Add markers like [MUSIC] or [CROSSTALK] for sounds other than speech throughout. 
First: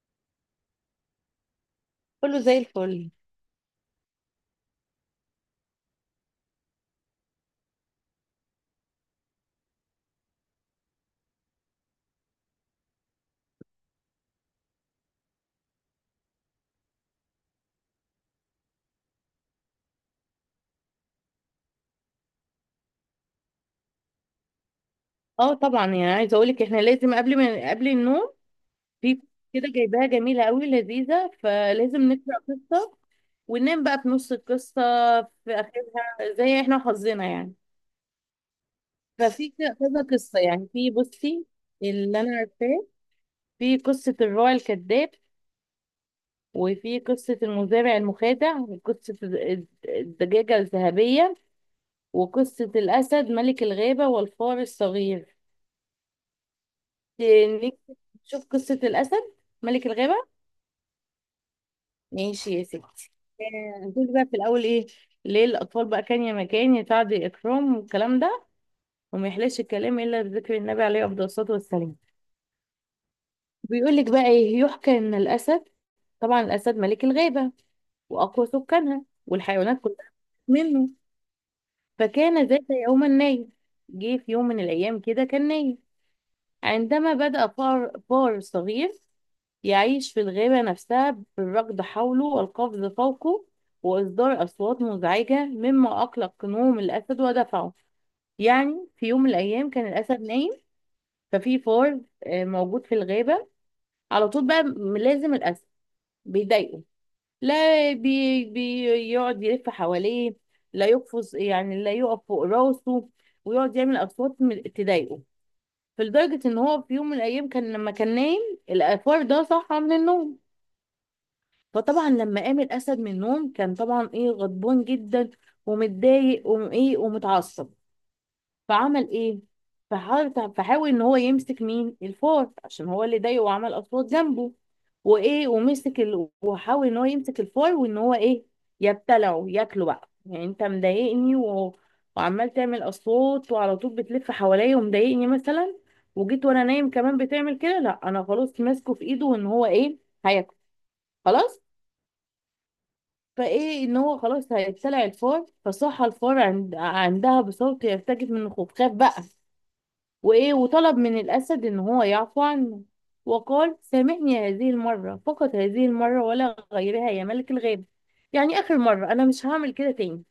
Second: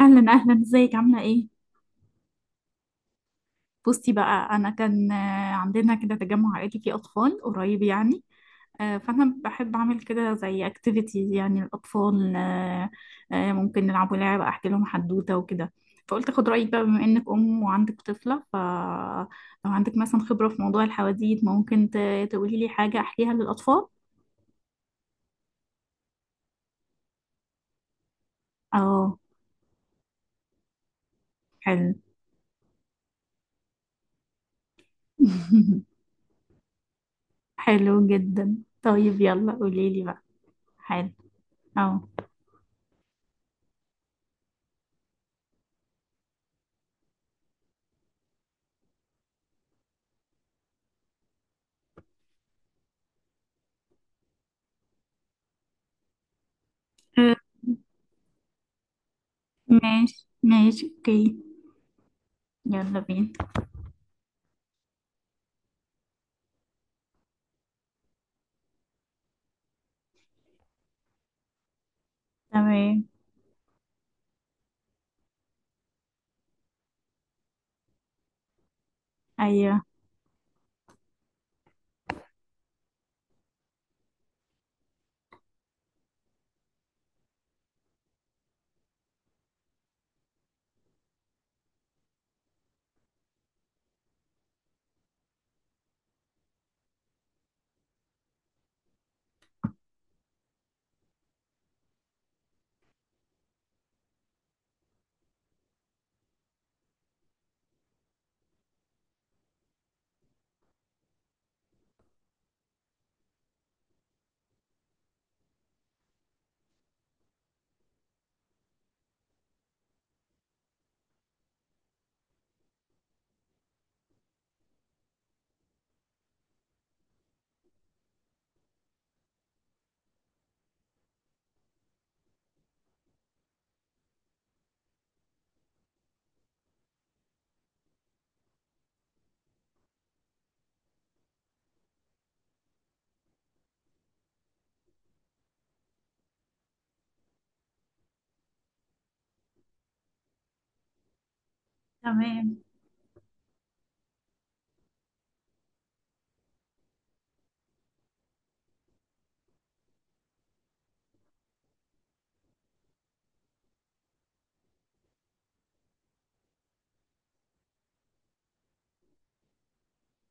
اهلا اهلا، ازيك، عامله ايه؟ كله زي الفل. بصي بقى، انا كان عندنا كده تجمع عائلي فيه اطفال قريب يعني. فانا بحب اعمل كده زي اكتيفيتيز يعني الاطفال. ممكن نلعبوا لعبه، احكي لهم حدوته وكده. فقلت اخد رايك بقى بما انك ام وعندك طفله، فلو عندك مثلا خبره في موضوع الحواديت ممكن تقولي لي حاجه احكيها للاطفال. اه طبعا، يعني عايزه اقول لك، احنا لازم قبل ما قبل النوم اه، في كده جايباها جميله قوي لذيذه، حلو. فلازم نقرا قصه وننام بقى في نص القصه، في [LAUGHS] اخرها زي احنا حظنا يعني. حلو جدا، طيب يلا قولي كذا لي بقى. قصه يعني. في حلو. بصي، اه. اللي انا عارفاه، في قصه الراعي الكذاب، وفي قصه المزارع المخادع، وقصه الدجاجه الذهبيه، وقصه الاسد ملك الغابه والفار الصغير. انك تشوف قصة الأسد ملك الغابة. ماشي ماشي، اوكي. ماشي يا ستي. يلا بينا. هتقولي بقى في الأول إيه؟ ليه الأطفال بقى كان يا مكان يتعد إكرام والكلام ده، وما يحلاش الكلام إلا بذكر النبي عليه أفضل الصلاة والسلام. تمام. بيقول لك بقى إيه، يحكى إن الأسد، طبعا الأسد ملك الغابة وأقوى سكانها والحيوانات ايوه. كلها منه. فكان ذات يوما نايم، جه في يوم من الأيام كده كان نايم، عندما بدأ فار صغير يعيش في الغابة نفسها بالركض حوله والقفز فوقه وإصدار أصوات مزعجة مما أقلق نوم الأسد ودفعه. يعني في يوم من الأيام كان الأسد نايم، ففي فار موجود في الغابة. على طول بقى لازم الأسد بيضايقه، لا، بيقعد يلف حواليه، لا يقفز، يعني لا يقف فوق راسه، ويقعد يعمل أصوات تضايقه. فلدرجة ان هو في يوم من الايام كان لما كان نايم، الافور ده صحى من النوم. فطبعا لما قام الاسد من النوم كان طبعا ايه، غضبان جدا ومتضايق وايه ومتعصب. فعمل ايه؟ فحاول ان هو يمسك مين الفار، عشان هو اللي ضايقه وعمل اصوات جنبه وايه، ومسك ال... وحاول ان هو يمسك الفار وان هو ايه يبتلعه، ياكله بقى، يعني انت مضايقني و... وعمال تعمل اصوات وعلى طول بتلف حواليا ومضايقني مثلا، وجيت وانا نايم كمان بتعمل كده، لا انا خلاص ماسكه في ايده وان هو ايه هياكله خلاص. تمام. فايه ان هو خلاص هيبتلع الفار، فصح الفار عند... عندها بصوت يرتجف من الخوف، خاف بقى وإيه وطلب من الأسد إن هو يعفو عنه. وقال سامحني هذه المرة فقط، هذه المرة ولا غيرها يا ملك الغاب. يعني آخر مرة، أنا مش هعمل كده تاني،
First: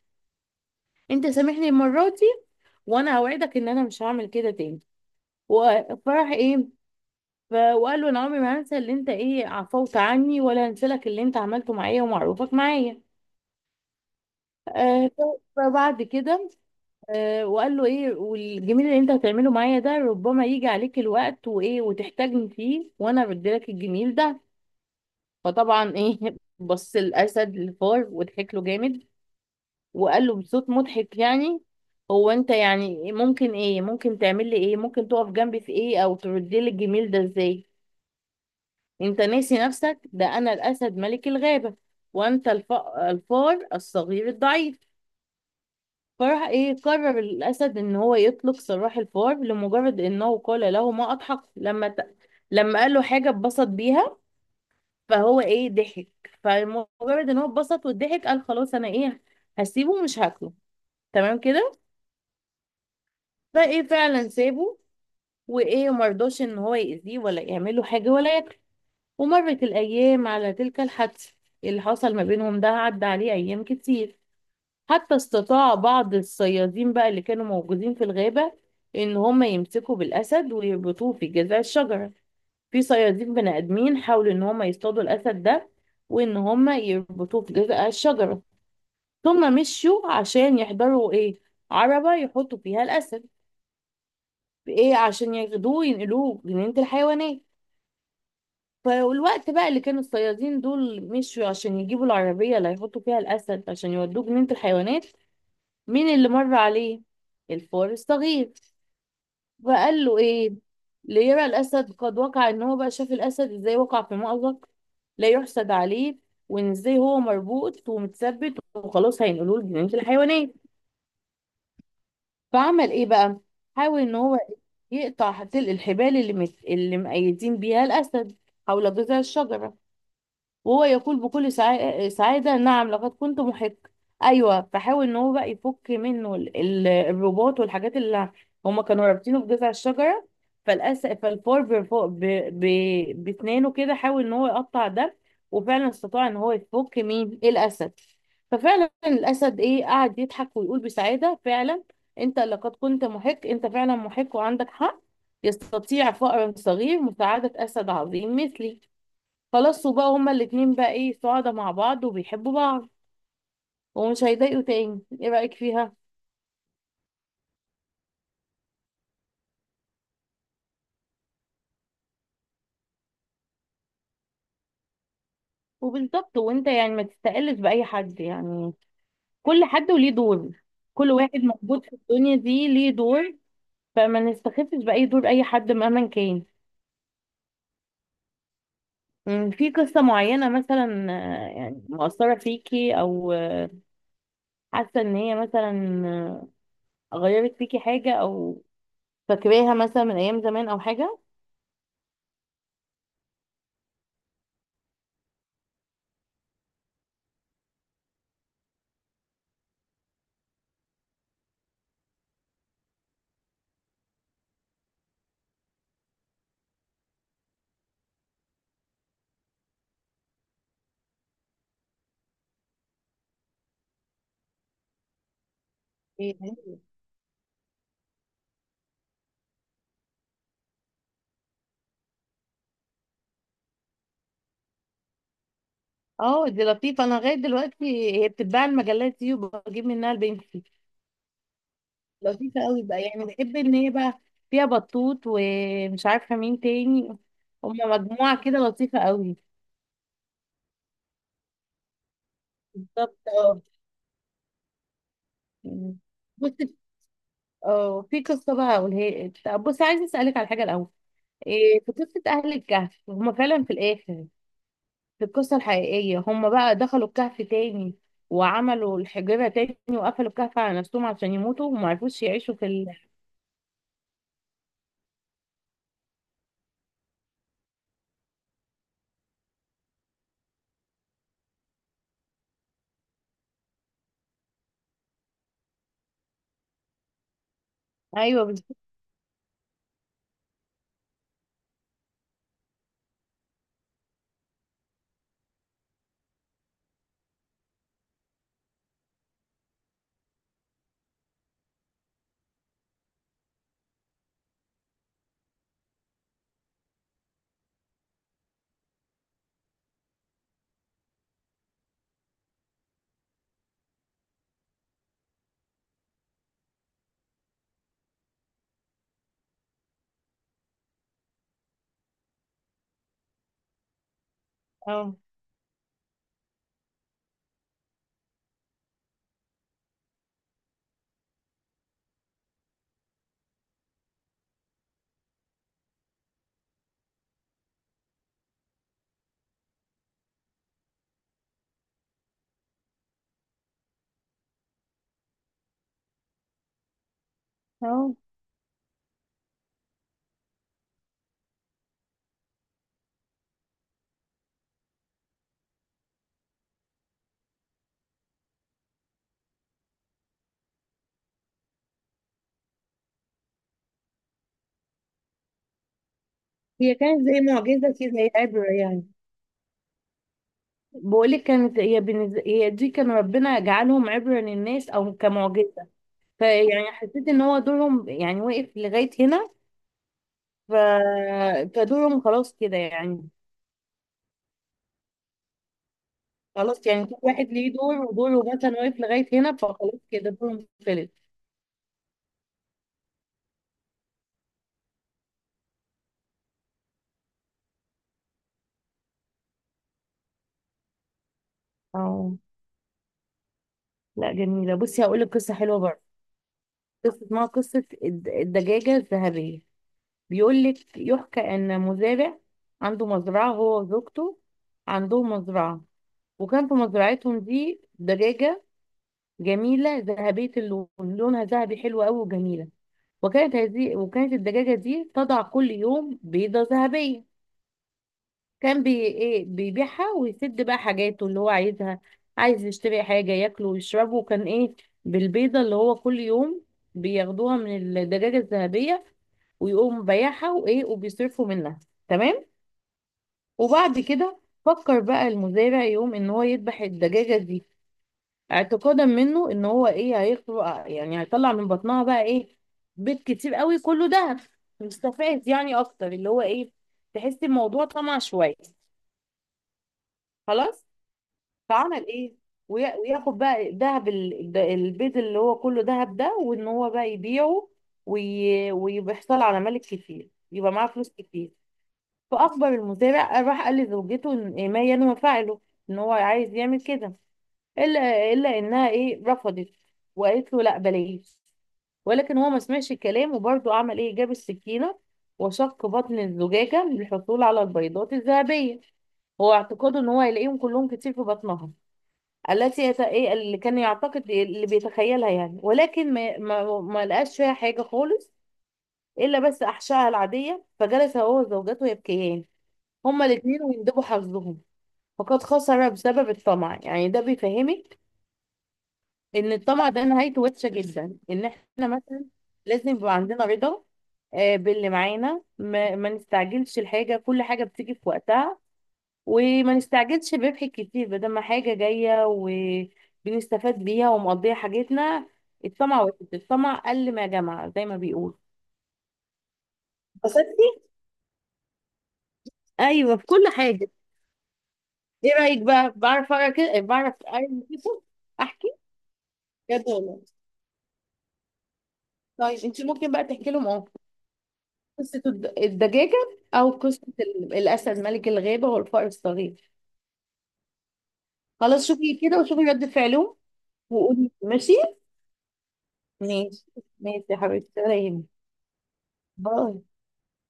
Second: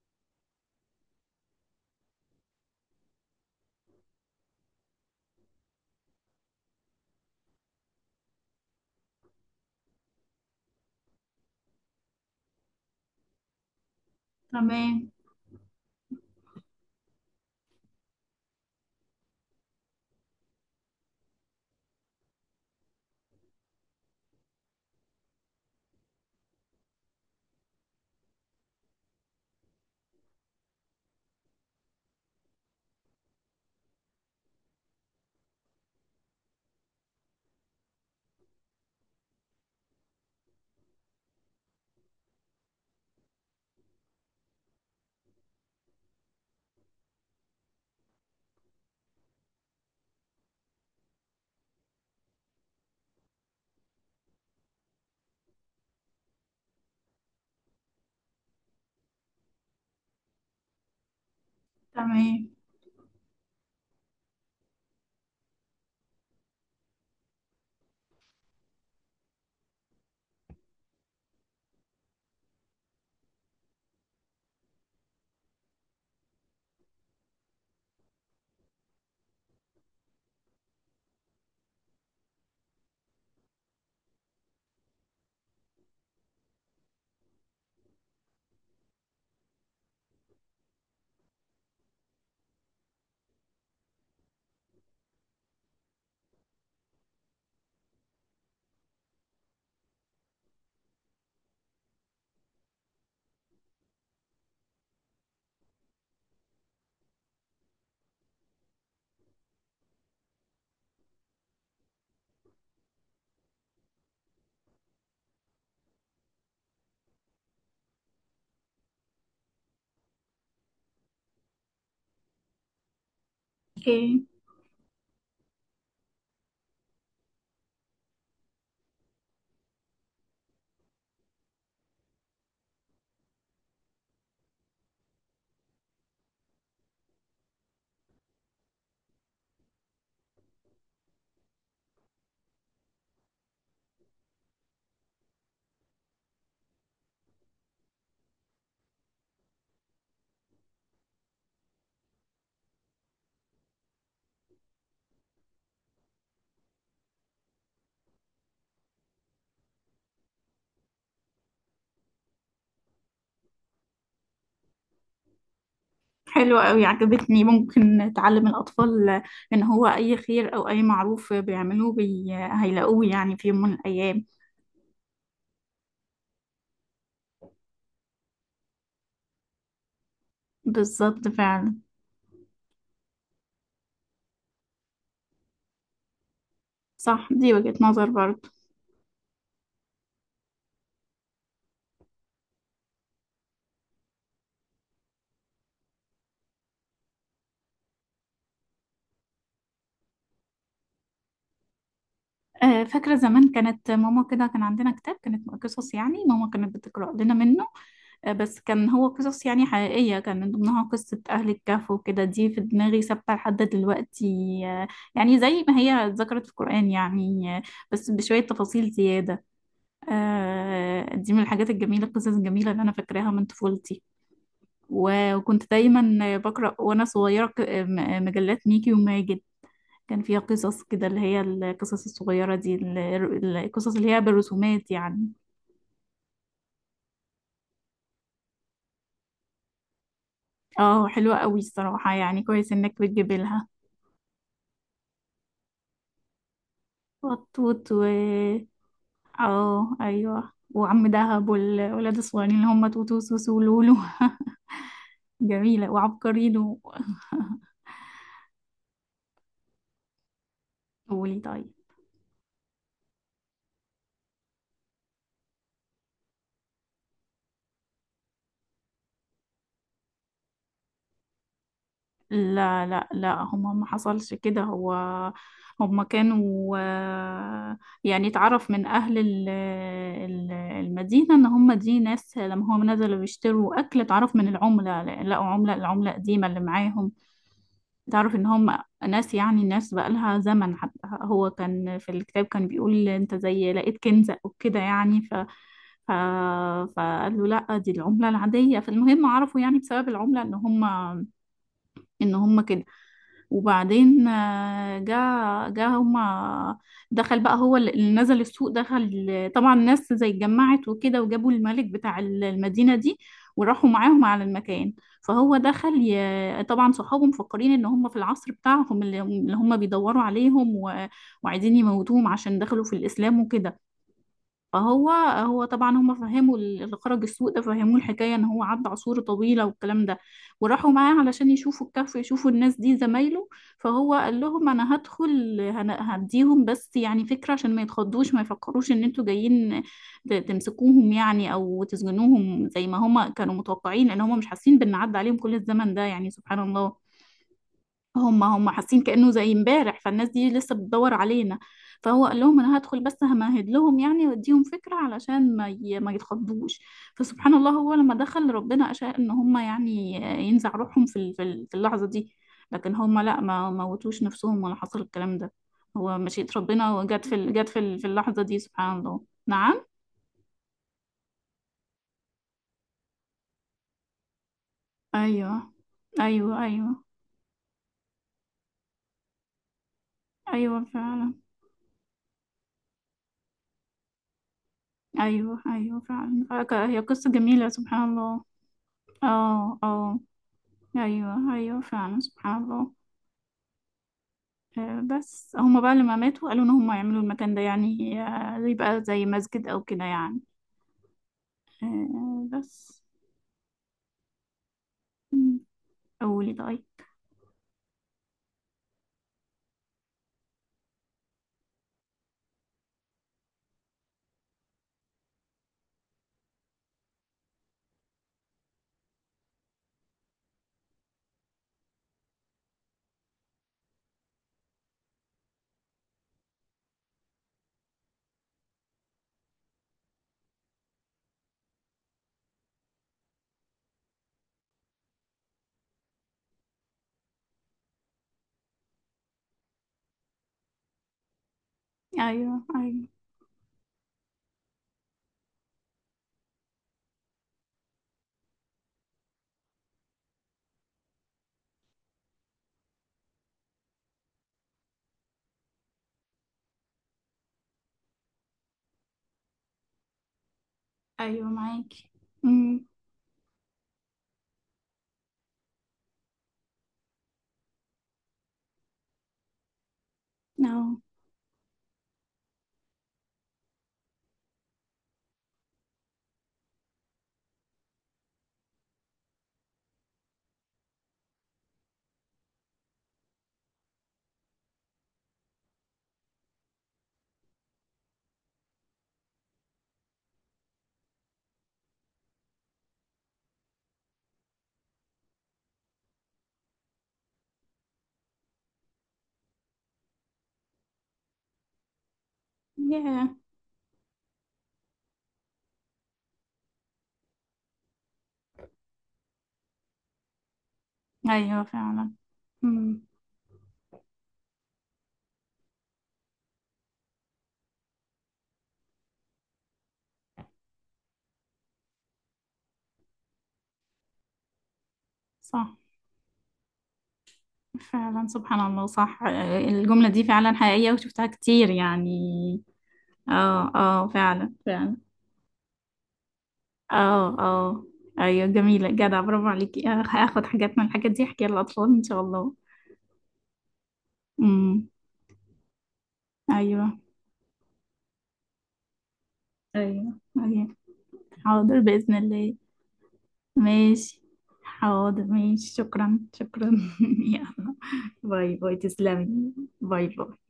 أنت سامحني المرة دي وأنا أوعدك إن أنا مش هعمل كده تاني. وفرح إيه، وقال له أنا عمري ما هنسى اللي أنت إيه عفوت عني، ولا هنسى لك اللي أنت عملته معايا ومعروفك معايا. تمام. فبعد كده وقال له ايه، والجميل اللي انت هتعمله معايا ده ربما يجي عليك الوقت وايه وتحتاجني فيه، وانا بديلك الجميل ده. فطبعا ايه [LAUGHS] بص الاسد للفار وضحك له جامد، وقال له بصوت مضحك يعني، هو انت يعني ممكن ايه، ممكن تعمل لي ايه، ممكن تقف جنبي في ايه او تردي لي الجميل ده ازاي؟ انت ناسي نفسك، ده انا الاسد ملك الغابة، وانت الف... الفار الصغير الضعيف. فراح ايه، قرر الاسد ان هو يطلق سراح الفار لمجرد انه قال له، ما اضحك لما ت... لما قال له حاجه اتبسط بيها فهو ايه ضحك. فمجرد ان هو اتبسط وضحك قال خلاص انا ايه، هسيبه مش هاكله، تمام كده. تمام. فايه فعلا سابه وايه، مرضاش ان هو يأذيه ولا يعمل له حاجه ولا ياكله. ومرت الايام على تلك الحادثه، اللي حصل ما بينهم ده عدى عليه ايام كتير، حتى استطاع بعض الصيادين بقى اللي كانوا موجودين في الغابة إن هم يمسكوا بالأسد ويربطوه في جذع الشجرة. في صيادين بني آدمين حاولوا إن هم يصطادوا الأسد ده، وإن هم يربطوه في جذع الشجرة، ثم مشوا عشان يحضروا إيه، عربة يحطوا فيها الأسد، إيه عشان ياخدوه ينقلوه جنينة الحيوانات. فالوقت بقى اللي كانوا الصيادين دول مشوا عشان يجيبوا العربية اللي هيحطوا فيها الأسد عشان يودوه جنينة الحيوانات، مين اللي مر عليه؟ الفار الصغير. وقال له ايه، ليرى الاسد قد وقع، ان هو بقى شاف الاسد ازاي وقع في مأزق لا يحسد عليه، وان ازاي هو مربوط ومتثبت وخلاص هينقلوه لجنينة الحيوانات. فعمل ايه بقى، حاول ان اوكي. هو يقطع تلق الحبال اللي مقيدين بيها الاسد حول جذع الشجرة. وهو يقول بكل سعادة، نعم لقد كنت محق. أيوة، فحاول إن هو بقى يفك منه الرباط والحاجات اللي هما كانوا رابطينه بجذع الشجرة. فالفار بأسنانه كده حاول إن هو يقطع ده، وفعلا استطاع إن هو يفك مين الأسد. ففعلا الأسد إيه، قعد يضحك ويقول بسعادة، فعلا أنت لقد كنت محق، أنت فعلا محق وعندك حق، يستطيع فأر صغير مساعدة أسد عظيم مثلي. خلاص، وبقى هما الاتنين بقى ايه، سعداء مع بعض وبيحبوا بعض ومش هيضايقوا تاني. ايه رأيك فيها؟ حلوة قوي، عجبتني. ممكن تعلم الأطفال إن هو أي خير أو أي معروف بيعملوه بي... هيلاقوه يعني في يوم من الأيام. وبالظبط، وانت يعني ما تستقلش بأي حد، يعني كل حد وليه دور، كل بالظبط واحد فعلا. موجود في الدنيا دي ليه دور، فما نستخفش بأي دور أي حد مهما كان. صح، دي وجهة نظر برضه. مم، في قصة معينة مثلا يعني مؤثرة فيكي، أو حاسة إن هي مثلا غيرت فيكي حاجة، أو فاكراها مثلا من أيام زمان أو حاجة؟ فاكرة زمان كانت ماما كده، كان عندنا كتاب كانت قصص يعني ماما كانت بتقرأ لنا منه. بس كان هو قصص يعني حقيقية، كان من ضمنها قصة أهل الكهف وكده، دي في دماغي ثابتة لحد دلوقتي. آه، يعني زي ما هي ذكرت في القرآن يعني. بس بشوية تفاصيل زيادة. دي من الحاجات الجميلة، القصص الجميلة اللي أنا فاكراها من طفولتي. وكنت دايما إيه. بقرأ وأنا صغيرة مجلات ميكي وماجد. كان فيها قصص كده، اللي هي القصص الصغيرة دي القصص اللي هي بالرسومات يعني. اه دي لطيفة، انا لغاية دلوقتي هي بتتباع المجلات دي وبجيب منها البنفسي. اه، حلوة قوي الصراحة يعني، لطيفة كويس قوي انك بقى، يعني بتجيب بحب لها. ان هي بقى فيها بطوط ومش عارفة مين تاني، وطوط هما و... مجموعة كده لطيفة قوي. اه ايوه، وعم دهب والولاد الصغيرين اللي هم توتو بالظبط وسوسو اه. ولولو. [LAUGHS] جميلة، بص، وعبقرينو. اه في قصة بقى هقولها لك. طب بص، عايزة اسألك على حاجة الأول. قولي طيب. إيه في قصة أهل الكهف، هما فعلا في الآخر في القصة الحقيقية هما بقى دخلوا الكهف تاني وعملوا الحجرة تاني وقفلوا الكهف على نفسهم عشان يموتوا، وما عرفوش يعيشوا في لا ال...؟ لا لا، هما ما حصلش كده. هو هما كانوا يعني اتعرف من أهل المدينة، إن هما دي ناس لما هم نزلوا بيشتروا أكل اتعرف من العملة، لقوا عملة، العملة قديمة اللي معاهم. تعرف ان ايوه. هم ناس يعني الناس بقالها زمن. حتى هو كان في الكتاب كان بيقول انت زي لقيت كنزة وكده يعني. ف... فقال له لا، دي العملة العادية. فالمهم عرفوا يعني بسبب العملة ان هم كده. وبعدين جا، هما دخل بقى، هو اللي نزل السوق دخل، طبعا الناس زي اتجمعت وكده، وجابوا الملك بتاع المدينة دي وراحوا معاهم على المكان. فهو دخل طبعا صحابه مفكرين ان هم في العصر بتاعهم، اللي هم بيدوروا عليهم وعايزين يموتوهم عشان دخلوا في الإسلام وكده. فهو اه هو طبعا هم فهموا اللي خرج السوق ده فهموه الحكايه، ان هو عدى عصور طويله والكلام ده. وراحوا معاه علشان يشوفوا الكهف، يشوفوا الناس دي زمايله. فهو قال لهم انا هدخل هديهم بس يعني فكره، عشان ما يتخضوش، ما يفكروش ان انتوا جايين تمسكوهم يعني او تسجنوهم، زي ما هم كانوا متوقعين، لان هم مش حاسين بان عدى عليهم كل الزمن ده يعني سبحان الله. اه. هم حاسين كأنه زي امبارح، فالناس دي لسه بتدور علينا. فهو قال لهم انا هدخل بس همهد لهم يعني واديهم فكرة، علشان ما يتخضوش. فسبحان الله هو لما دخل ربنا أشاء ان هم يعني ينزع روحهم في اللحظة دي. لكن هم لا، ما موتوش نفسهم ولا حصل الكلام ده. هو مشيئة ربنا، هي كانت وجت في زي جت في معجزة كده، زي اللحظة دي عبرة سبحان يعني، الله، نعم. بقولك كانت هي بالنسبة، هي دي كان ربنا جعلهم عبرة للناس أو ايوه كمعجزة. ايوه. فيعني ايوه. حسيت إن هو دورهم يعني واقف لغاية هنا. ف... ايوه فعلا. فدورهم خلاص كده يعني. ايوه ايوه خلاص فعلا، هي يعني كل قصة واحد جميلة ليه دور، سبحان الله. ودوره مثلا واقف لغاية هنا، اه فخلاص اه، كده دورهم خلص. ايوه ايوه فعلا سبحان الله. بس هما بقى لما ماتوا قالوا ان هما يعملوا المكان ده يعني يبقى زي مسجد او كده يعني. اه. بس. لا جميلة. بصي هقولك قصة مم. حلوة برضه. قولي طيب. قصة اسمها قصة الدجاجة الذهبية. بيقول لك يحكى ان مزارع عنده مزرعه هو وزوجته، عندهم مزرعه، وكان في مزرعتهم دي دجاجه جميله ذهبيه اللون، لونها ذهبي حلو قوي وجميله. وكانت هذه، وكانت الدجاجه دي تضع كل يوم بيضه ذهبيه، كان ايه بيبيعها ويسد بقى حاجاته اللي هو عايزها، عايز يشتري حاجة ياكله ويشربه، وكان ايه، بالبيضة اللي هو كل يوم بياخدوها من الدجاجة الذهبية، ويقوم بايعها وايه وبيصرفوا منها. تمام. ايوه. ايوه. وبعد كده فكر بقى المزارع يقوم ان هو يذبح الدجاجة دي، اعتقادا منه ان هو ايه هيخلق، يعني هيطلع من بطنها بقى ايه، بيض كتير قوي كله دهب، مستفاد يعني اكتر، اللي هو ايه، تحس الموضوع طمع شوية، خلاص. ايوه فعمل معاكي. ايه؟ امم. وياخد بقى ذهب البيض اللي هو كله ذهب ده وان هو بقى يبيعه، ويحصل على ملك كتير يبقى اهو. معاه فلوس كتير. فاخبر المزارع، راح قال لزوجته إن إيه، ما ينوى فعله، ان هو عايز يعمل كده، الا انها ايه رفضت وقالت له لا بلاش. ولكن هو ما سمعش الكلام وبرضه عمل ايه، جاب السكينه وشق بطن الزجاجه للحصول على البيضات الذهبيه، هو اعتقاده ان هو هيلاقيهم كلهم كتير في بطنها، التي يت... إيه اللي كان يعتقد اللي بيتخيلها يعني. ولكن ما لقاش فيها حاجة خالص، إلا بس أحشائها العادية. فجلس هو وزوجته يبكيان، هما ياه. الاتنين، ويندبوا حظهم، فقد خسر بسبب الطمع. يعني ده بيفهمك إن الطمع ده نهايته وحشة جدا، إن ايوه إحنا فعلا. مثلا لازم امم. يبقى عندنا رضا باللي معانا، ما نستعجلش الحاجة، كل حاجة بتيجي في وقتها، وما نستعجلش بربح كتير بدل ما حاجة جاية وبنستفاد بيها ومقضية حاجتنا. صح. الطمع واحد، الطمع قل ما جمع زي ما فعلا بيقول. سبحان الله، صح. الجملة دي فعلا بسطتي. حقيقية وشفتها كتير يعني. ايوه في كل اه حاجة. اه فعلا فعلا. ايه رأيك بقى، بعرف اقرا كده؟ إيه، بعرف اه اقرا اه كده. ايوه، احكي جميلة جدع، برافو عليكي. بجد والله. هاخد حاجات من الحاجات دي احكيها للاطفال ان شاء الله. طيب انت ممكن بقى تحكي لهم اه امم. قصة الدجاجة، او ايوه قصة الاسد ملك الغابة والفار الصغير. ايوه ايوه. حاضر خلاص باذن شوفي كده الله. وشوفي رد فعلهم، ماشي. وقولي ماشي. حاضر، ماشي، شكرا ماشي. شكرا. ماشي [LAUGHS] يا يلا، حبيبتي ولا يهمك. باي باي، تسلمي. باي. باي باي.